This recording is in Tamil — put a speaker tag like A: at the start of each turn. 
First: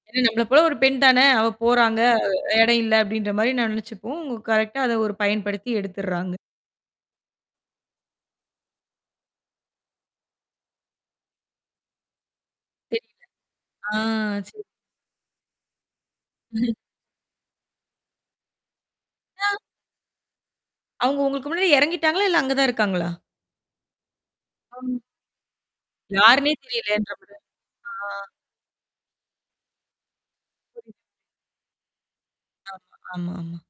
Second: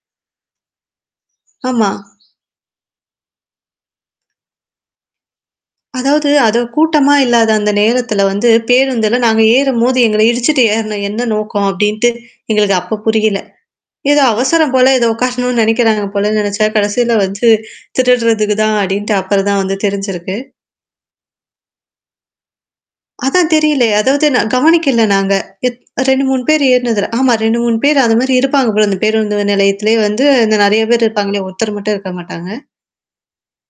A: என்ன "நம்பள போல ஒரு பெண் தான! அவ
B: ஆமா.
A: போறாங்க, அ எடயில" அப்டின்ற மாரி நான் நெனச்சுப்போம். உங்க கரெக்ட்டா அத ஒரு பயன்படுத்தி
B: அதாவது,
A: எடுத்துர்றாங்க.
B: அத கூட்டமா இல்லாத அந்த நேரத்தில வந்து, பேருந்துல நாங்க ஏறும்போது, "எங்கள இடிச்சுட்டு ஏறுன என்ன நோக்கம்?" அப்படின்ட்டு, எங்களுக்கு அப்ப
A: தெரியல!
B: புரியல.
A: ஆ
B: ஏதோ
A: சரி.
B: அவசரம் போல, ஏதோ உக்காரணும்னு நெனைக்கிறாங்க போலன்னு நெனச்சா,
A: ம்.
B: கடைசில வந்து, "திருடுறதுக்கு தான்" அப்படின்ட்டு அப்புறம்
A: அ. [unintelligible]
B: தான் வந்து தெரிஞ்சிருக்கு.
A: அவுங்க உங்களுக்கு முன்னாடி எறங்கிட்டாங்களா? இல்ல அங்க தான் இருக்காங்களா?
B: அதான் தெரியல! அதாவது, நான்
A: அம்.
B: கவனிக்கல நாங்க. எத் 2, 3
A: யாருன்னே
B: பேர் ஏறுனதுல
A: தெரியலன்ற
B: ஆமா.
A: போது
B: 2, 3
A: ஆ.
B: பேர் அது மாரி இருப்பாங்க போல, இந்த பேருந்து நிலையத்திலயே வந்து, இந்த நெறையா
A: [unintelligible]
B: பேர் இருப்பாங்கள்ல, ஒருத்தர் மட்டும் இருக்க மாட்டாங்க.
A: ஆமா. ஆமா, ஆமா.